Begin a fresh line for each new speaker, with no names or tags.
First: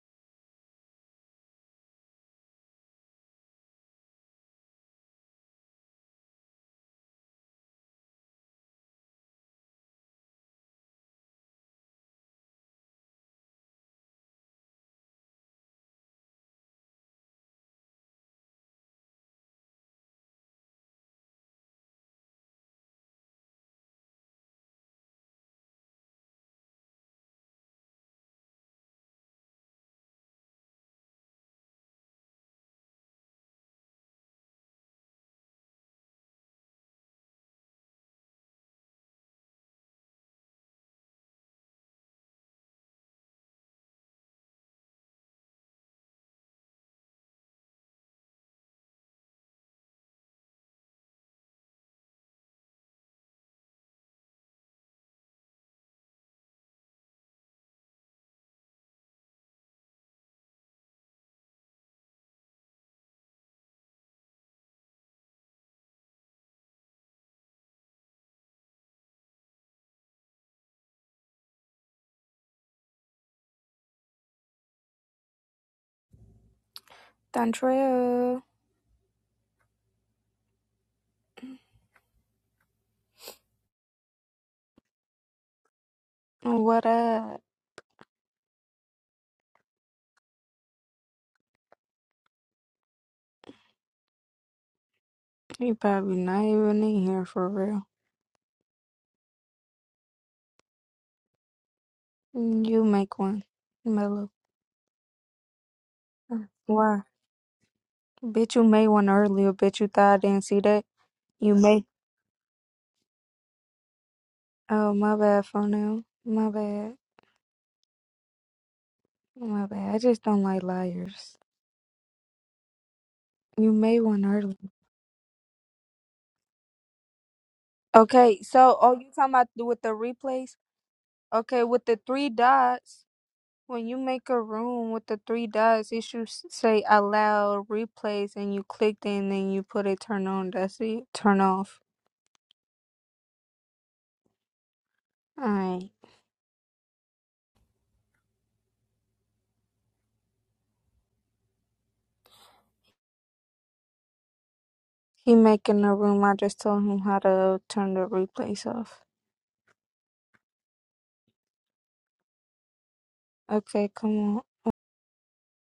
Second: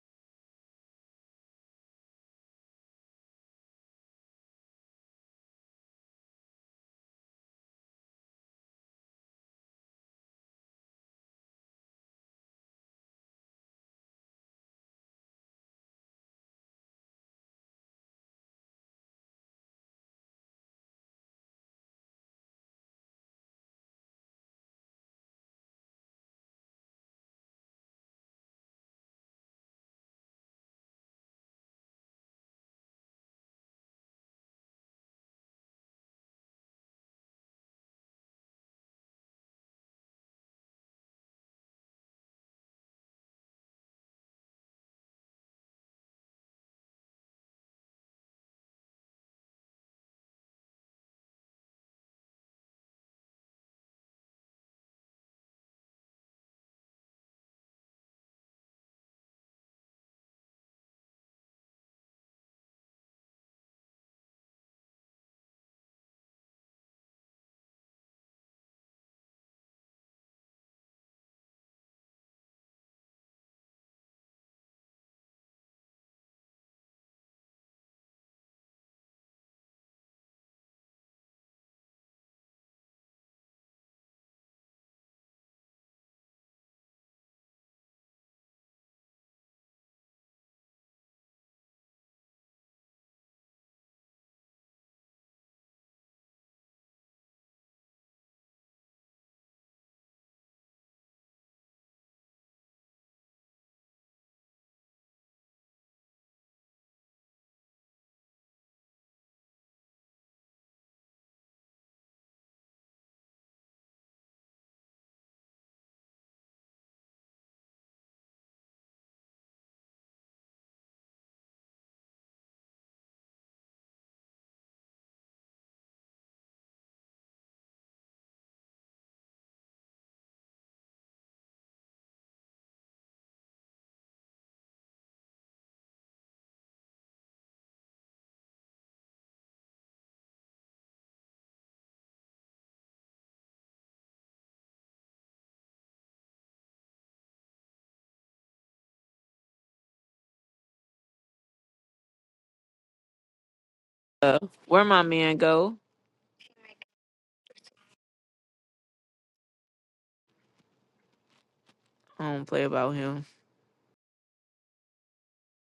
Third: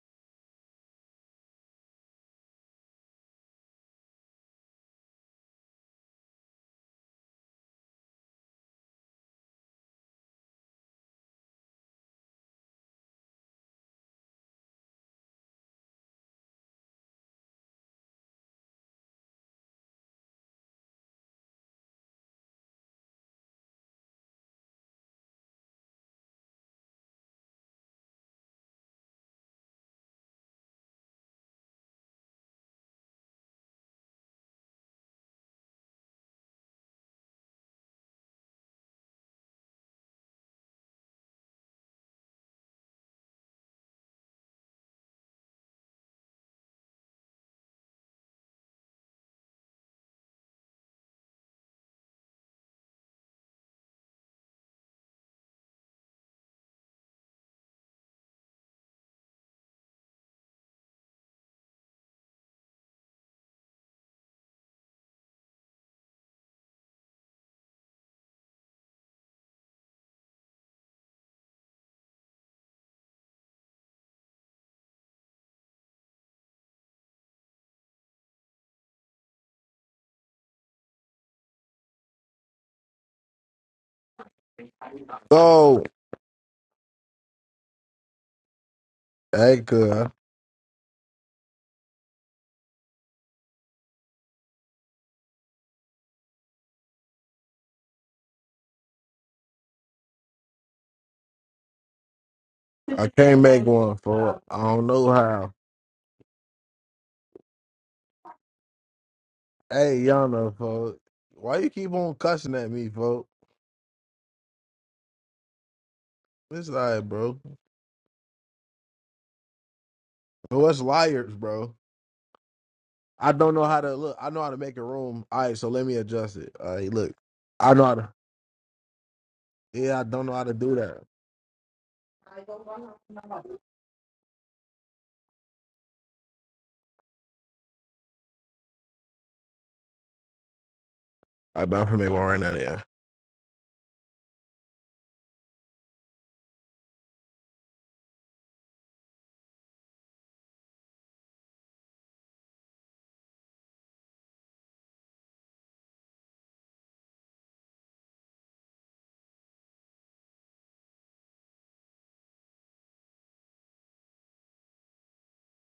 Dontrell,
So,
what up?
hey, good.
You probably not even in here for real. You
I
make
can't
one,
make one,
Mellow.
folks. I don't know how.
Why? Bitch, you made one earlier. Bitch, you
Hey,
thought I didn't
Yana,
see that.
folks.
You
Why you
made.
keep on cussing at me, folks?
Oh, my bad, for now. My
It's
bad.
like, bro.
My bad. I just don't like
No, us liars,
liars.
bro. I don't know
You
how to
made
look.
one
I know how to
earlier.
make a room. All right, so let me adjust it. All right, look. I know how to.
Okay, so, oh, you talking about with the
Yeah, I don't know how to
replays?
do that. All
Okay, with the three dots. When you make a room with the three dots, it should s- say allow replays, and you clicked it, and then you put it turn on. That's it. Turn
right,
off.
but I'm going to make one right now, yeah.
Alright.
Uh, where my
He
man go?
making a room. I just told him how to turn the replays off.
I don't play about him.
Okay, come on.